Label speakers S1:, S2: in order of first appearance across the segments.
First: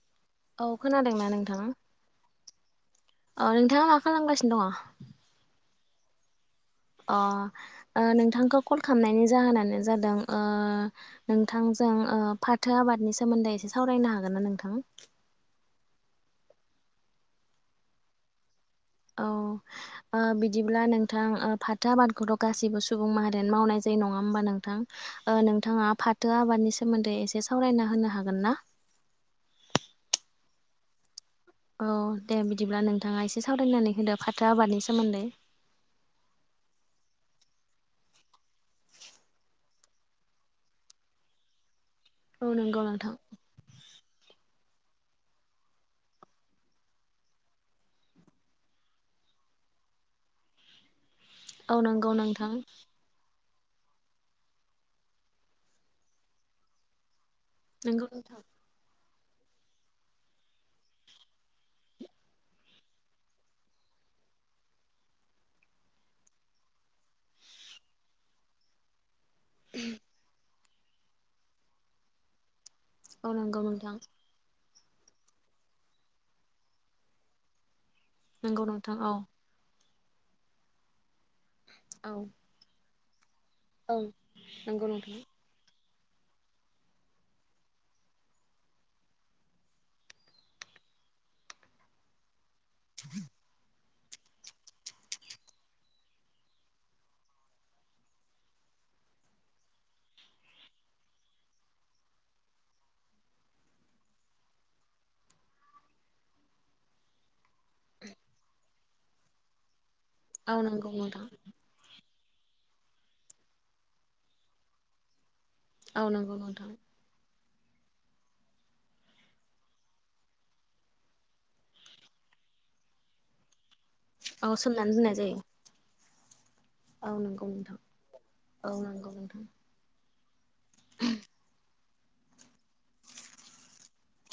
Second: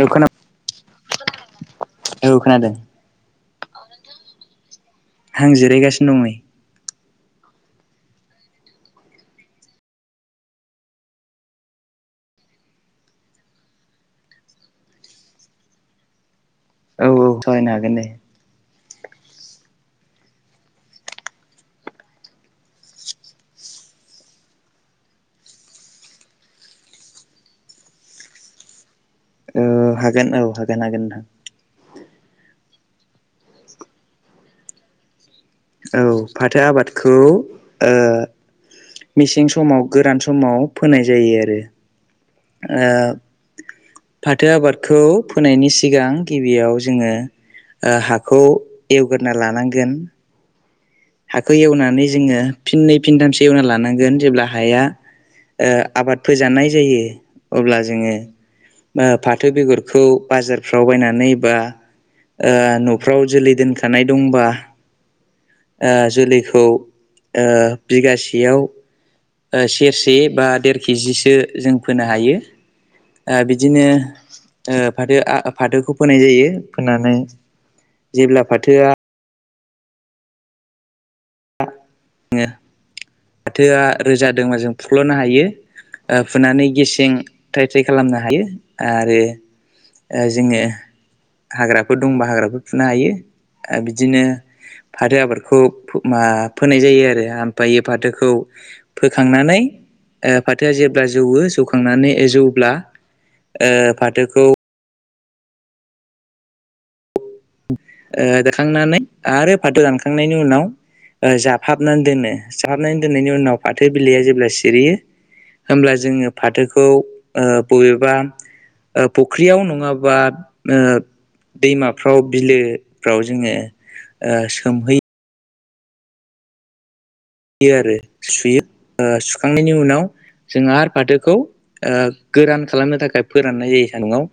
S1: औ खोना
S2: औ खोनादोंना नोंथाङा औ नोंथ थाङा मा खालामगासिनो दङ?
S1: हां जिरायगासिनो दं नै।
S2: अ नोंथांखौ ओ कल खालामनायनि जाहोनानो जादों ओ नोंथांजों फाथो आबादनि सोमोन्दै एसे सावरायनो हागोन ना नोंथां?
S1: औ औ सावरायनो हागोन दे।
S2: औ ओ बिदिब्ला नोंथां फाथो आबादखौथ' गासैबो सुबुं माहारियानो मावनाय जायो। नङा ओमबा नोंथां ओ नोंथाङा फाथो आबादनि सोमोन्दै एसे सावरायना होनो हागोन ना?
S1: ओ हागोन औ हागोन हागोन नोंथां।
S2: औ दे बिदिब्ला नोंथाङा एसे सावरायनानै होदो फाथो आबादनि सोमोन्दै।
S1: औ फाथो आबादखौ ओ मेसें समाव गोरान समाव फोनाय जायो आरो
S2: औ नोंगौ
S1: ओ
S2: नोंथां।
S1: फाथो आबादखौ फोनायनि सिगां गिबियाव जोङो ओ हाखौ एवग्रोना लानांगोन। हाखौ
S2: औ
S1: एवनानै
S2: नंगौ
S1: जोङो
S2: नोंथां
S1: फिननै फिनथाम सि एवना लानांगोन जेब्ला हाया ओ आबाद फोजानाय जायो। अब्ला
S2: नंगौ
S1: जोङो
S2: नोंथां
S1: फाथो बेगरखौ बाजारफ्राव बायनानै बा ओ न'फ्राव जोलै दोनखानाय दंबा ओ जोलैखौ ओ बिगासेयाव ओ सेरसे बा देर केजिसो जों फोनो हायो।
S2: औ
S1: ओ
S2: नंगौ
S1: बिदिनो
S2: नोंथां
S1: फाथो फाथोखौ फोनाय जायो फोननानै
S2: नंगौ नोंथां औ औ
S1: फाथोआ
S2: औ
S1: रोजादोंबा जों
S2: नंगौ
S1: फुख्ल'नो
S2: नोंथां।
S1: हायो। फुनानै गेसें थ्राइ थाय खालामनो हायो आरो जोङो हाग्राफोर दंबा हाग्राफोर फुनो हायो आरो बिदिनो फाथो आबादखौ मा? फोनाय जायो आरो आमफाय फाथोखौ फोखांनानै ओ फाथोआ जेब्ला जौवो जौखांनानै जौब्ला ओ फाथोखौ। देखांनानै आरो फाथो दानखांनायनि
S2: औ
S1: उनाव
S2: नंगौ नोंथां
S1: जाफाबनानै दोनो। साहारनानै दोननायनि उनाव फाथो बिलाइया जेब्ला सिरियो होमब्ला
S2: औ
S1: जोङो
S2: नंगौ नोंथां
S1: फाथोखौ ओ बबेबा फख्रियाव नङाबा ओ दैमा फाव बिलोफ्राव जोङो ओ
S2: औ सोमनानै
S1: सोमहैयो
S2: दोन्नाय जायो। औ नंगौ
S1: यो
S2: नोंथां।
S1: आरो सुयो
S2: औ
S1: ओ
S2: नंगौ नोंथां
S1: सुखांनायनि उनाव जोंङो आरो फाथोखौ ओ गोरान खालामनो थाखाय फोराननाय जायो सानदुङाव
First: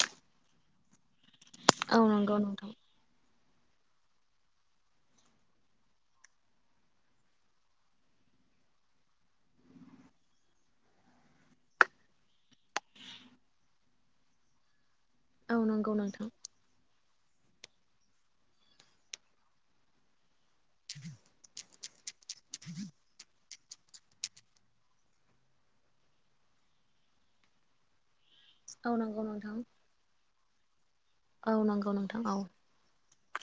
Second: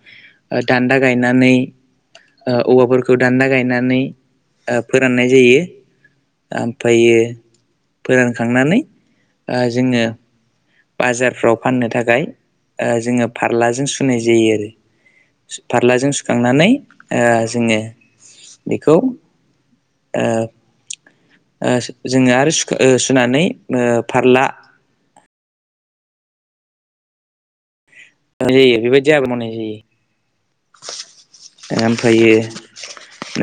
S1: दान्द गाय नानै
S2: औ नंगौ नोंथां
S1: ओ औवाफोरखौ दान्दा गायनानै फोराननाय जायो ओमफ्रायो फोरानखांनानै ओ जोङो बाजारफ्राव फाननो थाखाय ओ जोङो फारलाजों सुनाय जायो आरो
S2: औ नंगौ
S1: फारलाजों
S2: नोंथां
S1: सुखांनानै ओ जोङो बेखौ ओ ओ जोङो आरो सुनानै ओ फारला
S2: औ
S1: बेबायदि
S2: नंगौ
S1: आबाद मावनाय
S2: नोंथां।
S1: जायो
S2: औ नंगौ नोंथां
S1: ओमफ्रायो
S2: औ।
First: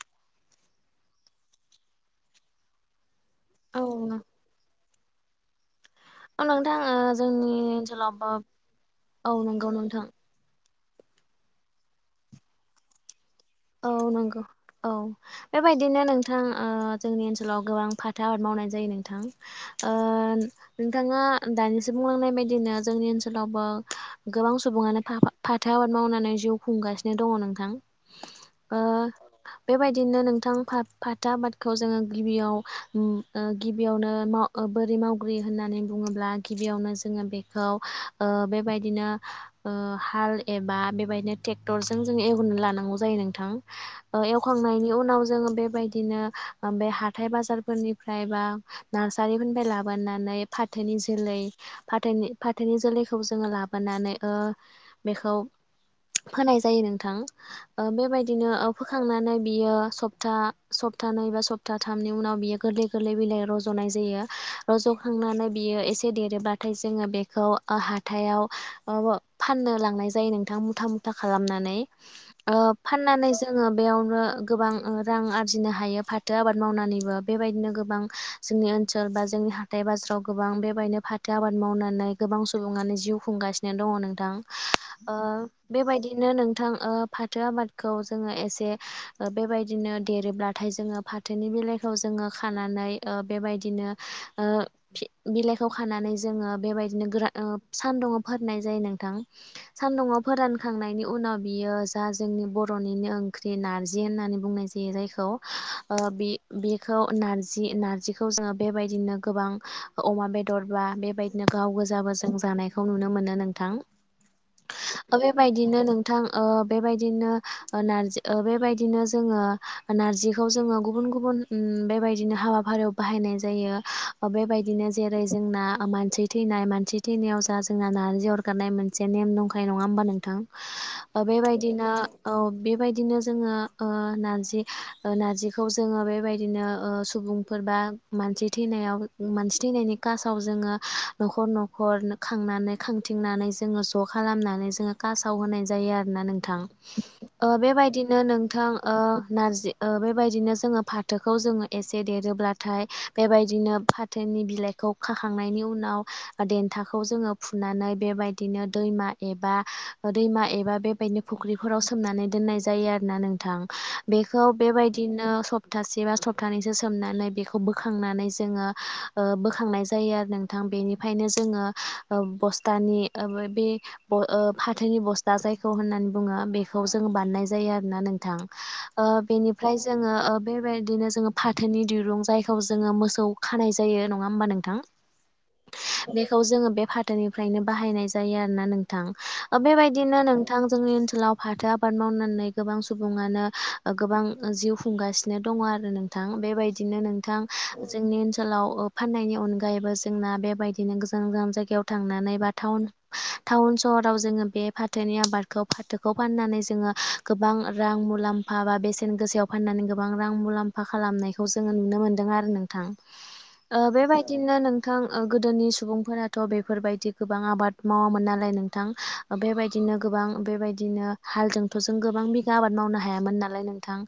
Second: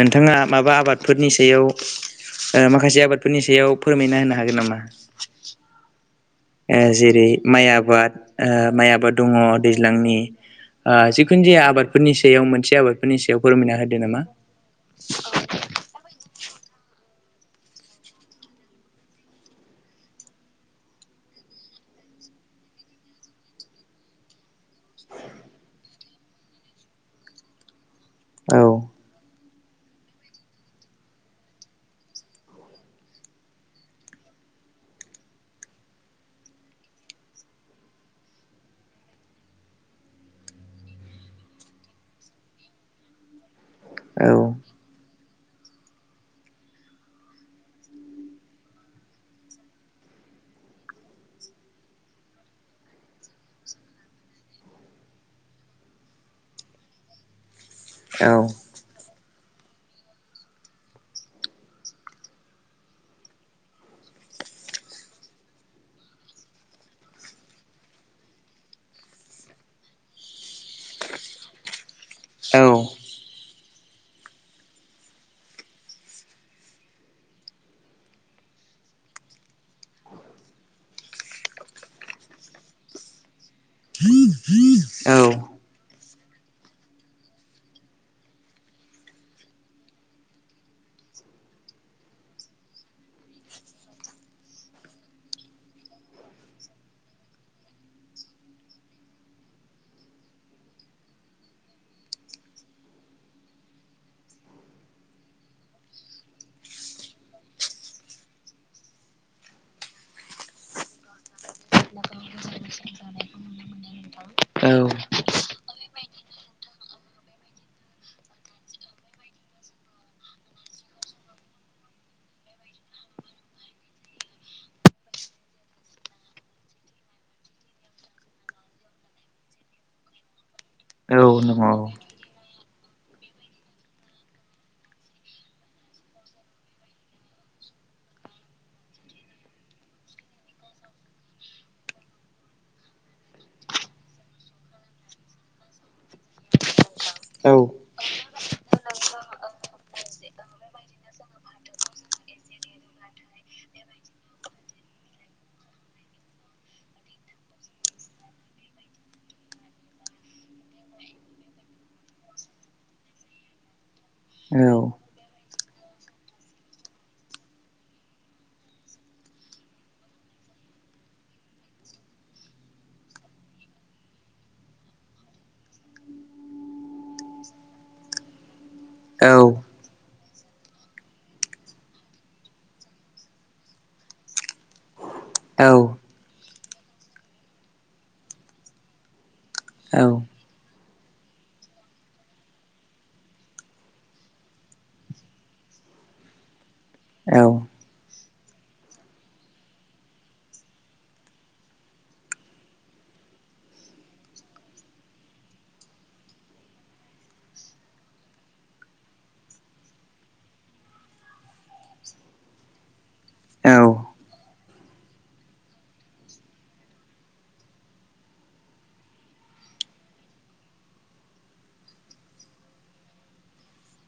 S1: नोंथाङा माबा आबादफोरनि सायाव माखासे आबाद बे फोरफोरनि सायाव
S2: औ
S1: फोरमायना होनो हागोन नामा?
S2: औ नोंथां
S1: ओ जेरै
S2: जोंनि
S1: माइ आबाद
S2: ओनसोलावबो
S1: ओ माइ आबाद
S2: औ
S1: दङ
S2: नंगौ नोंथां
S1: दैज्लांनि ओ जिखुनु जाया आबादफोरनि सायाव मोनसे आबादफोरनि सायाव फोरमायना
S2: औ
S1: होदो नामा?
S2: नंगौ औ बेबायदिनो नों नोंथां जोंनि ओनसोलाव गोबां फाथो आबाद मावनाय जायो नोंथां नोंथाङा दानिसो बुंलांनाय बायदिनो जोंनि ओनसोलावबो गोबां सुबंङानो फाथो आबाद मावनानै जिउ खुंगासिनो दङ नोंथां ओ
S1: औ
S2: बेबायदिनो नोंथां फाथो आबादखौ जोङो गिबियाव गिबियावनो मा बोरि मावग्रि होननानै बुङोब्ला गिबियावनो जोङो बेखौ ओ बेबायदिनो हाल एबा बेबायदिनो ट्रेक्टरजों जों एवग्रोनानै लानांगौ जायो नों थां ओ एवखांनायनि उनाव जोङो बेबायदिनो बे हाथाय बाजारफोरनि ना नारसारिफोरनिफ्राय लाबोनानै फाथोनि जोलै फाथोनि जाथोनि जोलैखौ जों लाबोनानै ओ बेखौ फोनाय जायो नोंथां ओ बेबादिनो बिदिनो ओ फोखांनानै बियो सप्ता सप्ताानै बा सप्तााथामनि उनाव बियो गोरलै गोरलै बिलाइ रज'नाय जायो रजखांनानै बियो एसे देरोब्लाथाय जोङो बेखौ हाथायाव फाननो लांनाय जायो नोंथां मुथा मुथा खालामनानै फाननानै जोंङो बेयावनो गोबां रां आरजिनो हायो फाथो आबाद मावनानैबो बेबायदिनो गोब गोबां जोंनि ओनसोल बा जोंनि हाथाय बाजाराव गोबां बेबायदिनो फाथो आबाद मावनानै गोबां सुबुङा जिउ खुंगासिनो दङ नोंथां बेबायदिनो नोंथां फाथो आबाद खौ जोङो एसे ओ बेबायदिनो देरोब्लाथाय जोङो फाथोनि बिलाइखौ जोङो खानानै बेबायदिनो ओ बिलाइखौ खानानै जोङो बेबायदिनो गोरा सान्दुुङाव फोराननाय जायो नोंथां सान्दुङाव फोरानखांनायनि उनाव बियो जा जोंनि बर' र'निनि ओंख्रि नारजि होननानै बुंनाय जायो जायखौ बेखौ नारजि नारजिखौ जो बेबायदिनो गोबां अमा बेदर बा बेबायदिनो गाव गोजाबो जों जानाय नुनो मोनो नोंथां बेबायदिनो नोंथां ओ बेबायदिनो ओ नारजि ओ बेबायदिनो जोङो नारजिखौ जोङो गुबुन गुबुन उम बेबायदिनो हाबाफारियाव बाहायनाय जायो बेबायदिनो जेरै जोंना मानसि थैनाय मानसि थैनायाव जा जोंना नारजि अरगारनाय मोनसे नेम दंखायो नङा होमबा नोंथां बेबायदिनो औ बेबायदिनो जोङो ओ नारजि नारजिखौ जोङो बेबायदिनो ओ सुबुं मोनबा मानसि थैनायाव थैनायनि खासाव जोङो नखर नखर मानानै खांथिंनानै जोङो ज' खालामनानै जोङो कास आाव होनाय जायो आरोना नोंथां। बेबायदिनो नोंथां नारजि बेबायदिनो जोंङो फाथोखौ जोंङो एसे देर होब्लाथाय बेबायदिनो फाथोनि बिलाइखौ खाखांनायनि उनाव देथाखौ जों फुनानै बेबादिनो दैमा एबा दैमा एबा बेबादि फुख्रिफोराव सो सोमनानै दोननाय जायो आरोना नोंथां बेखौ बेबायदिनो सप्तासे बा सप्तानैसो सोम हानानै बेखौ बोखांनानै जोङो बोखांनाय जायो आरो नोंथां बेनिफ्रायनो जोङो ओ बस्थानि ओ बे ब ओ फाथोनि बस्था जायखौ होननानै बुङो बे बे खौ जों बानायनाय जायो आरोोना नोंथां बेनिफ्राय जोङो ओ बेबायदिनो जोङो फाथोनि दिरुं जायखौ जोङो मोसौ खानाय जायो नङा होमबा नोंथां? बेखौ जोङो बे फाथोनिफ्रायनो बाहायनाय जायो आरोना नोंथां बेबायदिनो नोंथां जोंनि ओनसोलाव फाथो आबाद मावनानै गोबां सुबुङानो गोबां जिउ खुंगासिनो दंङ आरो नोंथां बेबायदिनो नोंथां जोंनि ओनसोलाव ओ फाननायनि अनगायैबो जोंना बेबायदिनो गोजान जायाव थांनानै बा टावन सहराव जोङो बे फाथोनि आबादखौ फाथो खौ फाननानै जोंङो गोबां रां मुलाम्फा बा बेसेन गोसायाव फाननानै गोबां रां मुलाम्फा खालाम खालामनायखौ जोङो नुनो मोन्दों आरो नोंथां। बेबायदिनो नोंथां गोदोनि सुबुंफोराथ' बेफोरबायदि गोबां आबाद मावामोन नालाय नोंथां बेबायदिनो गोबां बेबाय बिदिनो हालजोंथ' जों गोबां बिगा आबाद मावनो हायामोन नालाय नोंथां।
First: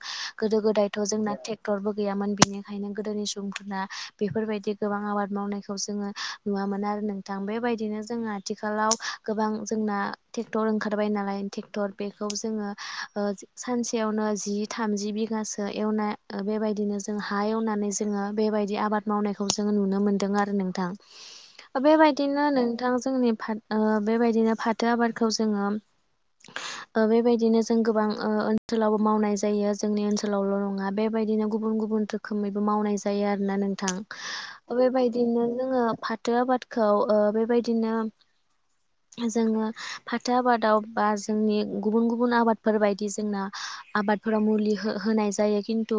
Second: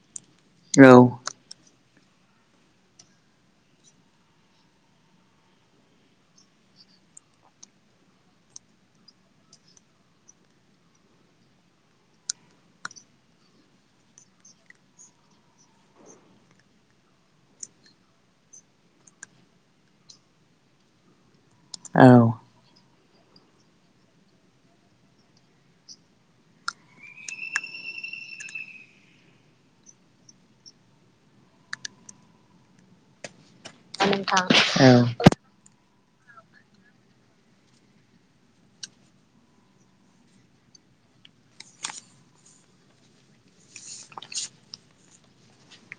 S2: गोदो गोदायथ' जोंना ट्रेक्टरबो गैयामोन बिनिखायनो गोदोनि सुबुंफोरना बेफोरबायदि गोबां आबाद मावनायखौ जोङो नुवामोन आरो। नोंथां बेबायदिनो जों आथिखालाव गोबां जोंना ट्रेक्टर ओंखारबाय नालाय टेक्टर बेखौ जोङो ओ सानसेयावनो जि थामजि बिगासो एवनाय ओ। बेबायदिनो जों हा एवनानै जोङो बेबायदि आबाद मावनायखौ जोङो नुनो मोनदों आरो नोंथां। बेबायदिनो नोंथां जोंनि बेबायदिनो फाथो आबादखौ जोङो [inaudible] ओ बेबायदिनो जों गोबां ओ ओनसोलावबो मावनाय जायो जोंनि ओनसोलावल' नङा बेबायदिनो गुबुन गुबुन रोखोमैबो मावनाय जायो आरोना नोंथां बेबायदिनो जोङो फाथो आबादखौ औ ओ बेबायदिनो जोङो फाथो आबादाव बा जोंनि गुबुन गुबुन आबादफोर बायदि जोंना आबादफोराव मुलि होनाय जायो खिन्थु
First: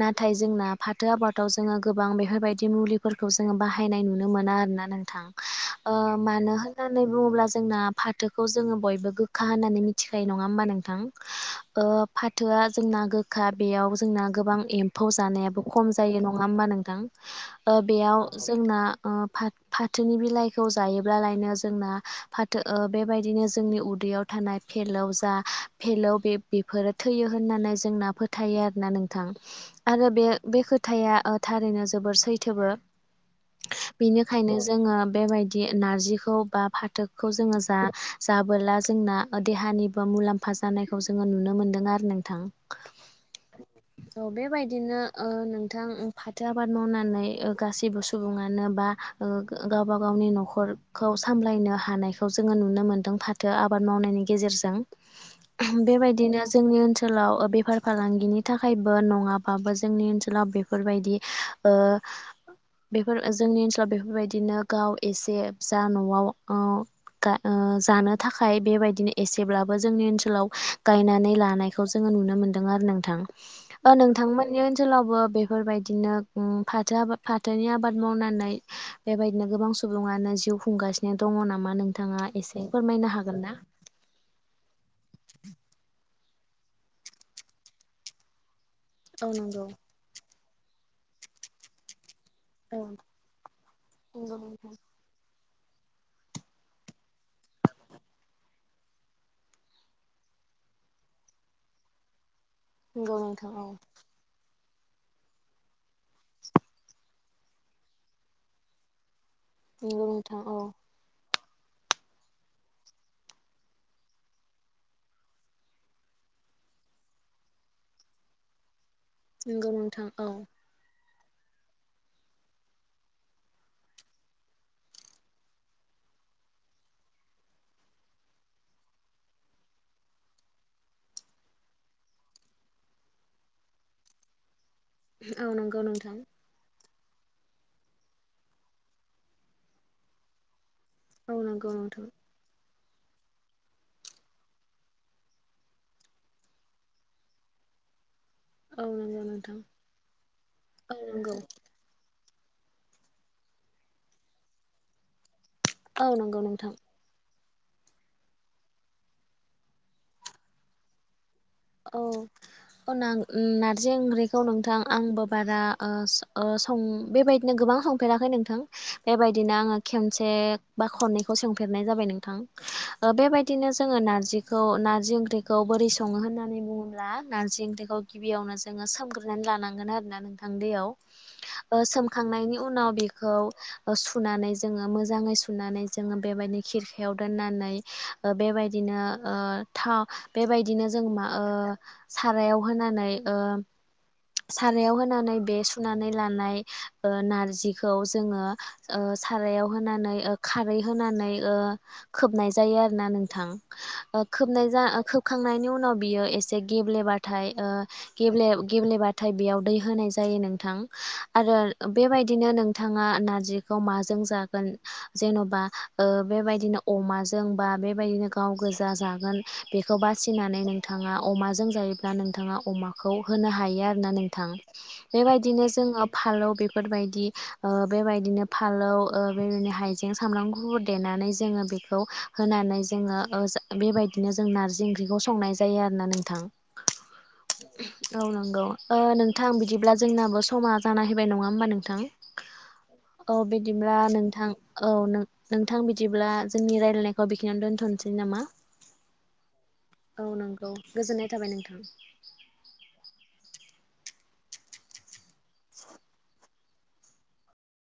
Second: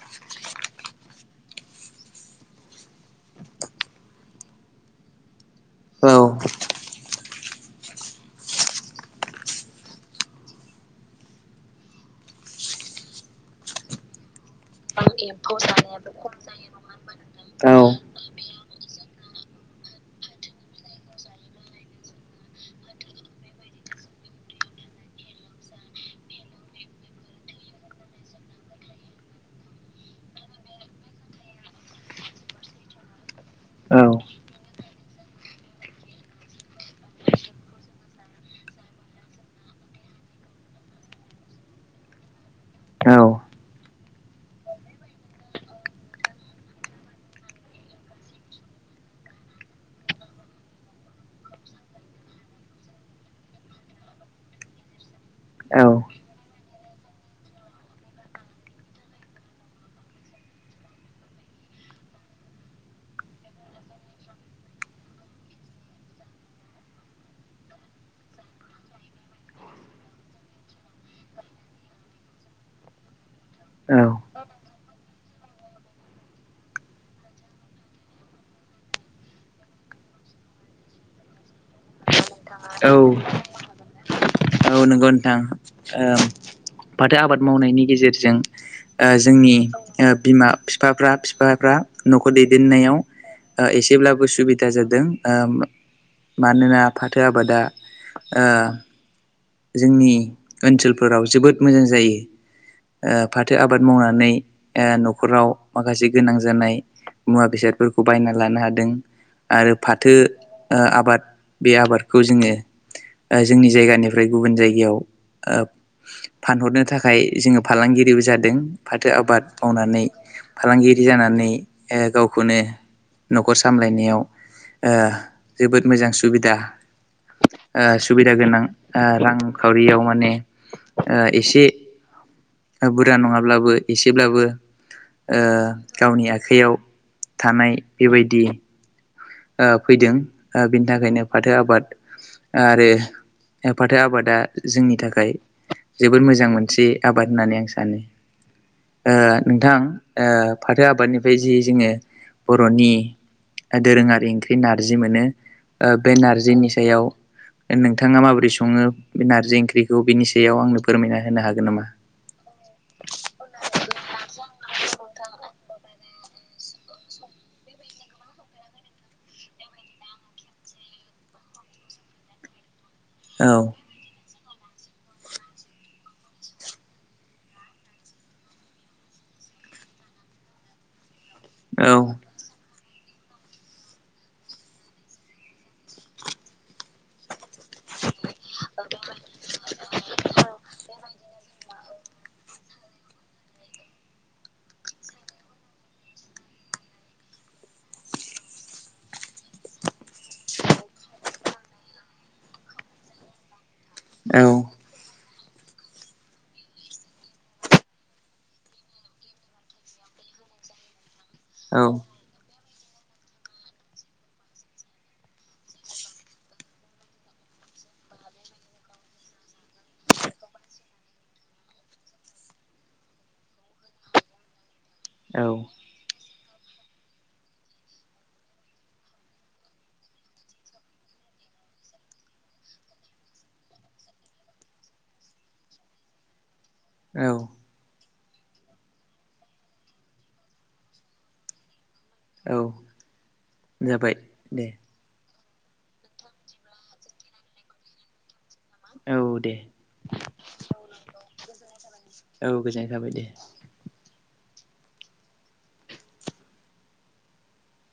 S2: नाथाय जोंना फाथो आबादाव जोङो गोबां बेफोरबायदि मुलिफोरखौ जोङो बाहायनाय नुनो मोनो ना आरोना नोंथां मानो होननानै बुङोब्ला जोंना फाथोखौ जोङो बयबो गोख गोखा होननानै मिथिखायो नङा होमबा नोंथां फाथोआ जोंना गोखा बेयाव जोंना गोबां एम्फौ जानायाबो खम जायो नङा होमबा नोंथां बेयाव जोंना फाथोनि बिलाइखौ जायोब्लालायनो जोंना फाथो बेबायदिनो जोंनि उदैयाव। थानाय फेलौ जा फेलौ बे बेफोरो थैयो होननानै जोंना फोथायो आरोना नोंथां आरो बे बे खोथाया थारैनो जोबोर सैथोबो। बेनिखायनो जोङो बेबायदि नारजिखौ बा फाथोखौ जोङो जा जाबोला जोंना देहानिबो मुलाम्फा जानायखौ जोङो नुनो मोनदों आरो नोंथां
S1: द।
S2: औ बेबायदिनो नोंथां फाथो आबाद मावनानै गासैबो सुबुङानो बा गावबा गावनि न'खरखौ सामलायनो हानायखौ जोङो नुनो मोनदों फाथो आबाद मावनायनि गेजेरजों बेबायदिनो जोंनि ओनसोलाव बेफार फालांगिनि थाखायबो नङाबाबो जोंनि ओनसोलाव बेफोरबायदि ओ। बेफोर जोंनि ओनसोलाव बेफोरबायदिनो गाव एसे जा न'आव जानो थाखाय बेबायदिनो एसेब्लाबो जोंनि ओनसोलाव गायनानै लानायखौ जोङो नुनो मोन्दों आरो नोंथां। नोंथांमोननि ओनसोलावबो बेफोरबायदिनो उ फाथो आाद फाथोनि आबाद मावनानै बेबायदिनो गोबां। सुबुङानो जिउ खुंगासिनो दंङ नामा नोंथाङा एसे फोरमायनो हागोन ना।
S1: औ नंगौ नोंथां फाथो आबाद मावनायनि गेजेरजों ओ
S2: औ
S1: जोंनि
S2: नंगौ
S1: बिमा फिफाफ्रा फिफाफ्रा न'खर
S2: औ
S1: दैदेननायाव एसेब्लाबो
S2: नंगौ
S1: सुबिदा जादों मानोना फाथो आबादा ओ जोंनि ओनसोलफोराव जोबोद मोजां जायो।
S2: नोंथां
S1: फाथो आबाद मावनानै न'खराव माखासे गोनां जानाय मुवा बेसादफोरखौ बायना लानो हादों। आरो
S2: नंगौ
S1: फाथो
S2: नोंथां औ
S1: आबाद बे आबादखौ जोङो जोंनि जायगानि ओमफ्राय गुबुन जायगायाव फानहरनो थाखाय जोङो फालांगिरिबो जादों। फाथो आबाद
S2: नंगौ
S1: मावनानै
S2: नोंथां औ
S1: फालांगिरि जानानै गावखौनो न'खर सामलायनायाव जोबोद मोजां सुबिदा। सुबिदा गोनां। ओ रांखावरियाव माने एसे ओ बुरजा नङाब्लाबो एसेब्लाबो ओ
S2: नंगौ नोंथां
S1: गावनि आखाइयाव थानाय बेबायदि ओ फैदों बिनि थाखायनो
S2: औ औ
S1: फाथो
S2: नंगौ नोंथां औ नंगौ
S1: आबाद
S2: नोंथां
S1: आरो। फाथो आबादा जोंनि थाखाय जोबोद मोजां मोनसे आबाद होननानै आं सानो।
S2: औ
S1: ओ
S2: नंगौ
S1: नोंथां ओ फाथो
S2: औ नंगौ
S1: आबादनिफ्राय जि जोङो बर'नि दोरोङारि ओंख्रि नारजि मोनो। ओ
S2: औ
S1: बे
S2: नंगौ
S1: नारजिनि
S2: नोंथां
S1: सायाव नोंथाङा माबोरै सङो बे नारजि ओंख्रिखौ बिनि सायाव आंनो फोरमायना होनो हागोन। नामा?
S2: औ औ नां-नारजि ओंख्रिखौ नोंथां आंबो बारा स बेबायदिनो गोबां संफेराखै नोंथां बेबायदिनो आङो खनसे बा खननैखौ सोंफेरनाय जाबाय नोंथां
S1: औ
S2: बेबायदिनो जोङो नारजिखौ नारजि ओंख्रिखौ बोरै सङो होननानै बुङोब्ला नारजि ओंख्रिखौ गिबियावनो जोङो सोमग्रोनानै लानांगोन आरोना नोंथां दैयाव ओ
S1: औ
S2: सोमखांनायनि उनाव बेखौ सुनानै जोङो मोजाङै सुनानै जोङो बेबायदिनो खिरखायाव दोननानै। बेबायदिनो ओ था बेबायदिनो जों ना ओ सारायाव होनानै ओ सारायाव होनानै बे सुनानै लानाय नारजिखौ जोङो सारायाव होनानै खारै होनानै ओ खोबनाय जायो आरोना नोंथां।
S1: औ
S2: खोबनाय जा खोबखांनायनि उनाव बियो एसे गेब्लेबाथाय ओ गेब्ले गेब्लेबाथाय बेयाव दै होनाय जायो नोंथां। आरो
S1: औ
S2: बेबायदिनो नों बिथाङा नार्जिखौ माजों जागोन जेन'बा बेबायदिनो अमाजों बा बेबायदिनो गाव गोजा जागोन बेखौ बासिनानै नों नोंथाङा अमाजों जायोब्ला नोंथा अमाखौ होनो हायो आरोना नोंथां
S1: औ
S2: बेबायदिनो जों जोङो फालौ बेफोरबायदि ओ बेबायदिनो फालौ ओ बेदिनो हायजें सामब्राम गुुफुर देनानै जोङो बेखौ होनानै जोङो ओ बेबायदिनो जों नारजि ओंख्रिखौ संनाय ज जायो आरोना नोंथां।
S1: औ
S2: औ नंगौ नोंथां बिदिब्ला जोंनाबो समा जाना फैबाय नङा होमबा नोंथां।
S1: औ
S2: औ बिदिब्ला
S1: जाबाय
S2: नोंथां
S1: दे
S2: औ नों नोंथां बिदिब्ला जोंनि रायजलायनायखौ बेखिनो दोन्थ'नोसै नामा।
S1: औ दे।
S2: औ नंगौ गोजोननाय थाबाय नोंथां।
S1: औ गोजोननाय थाबाय दे।
S2: [inaudible]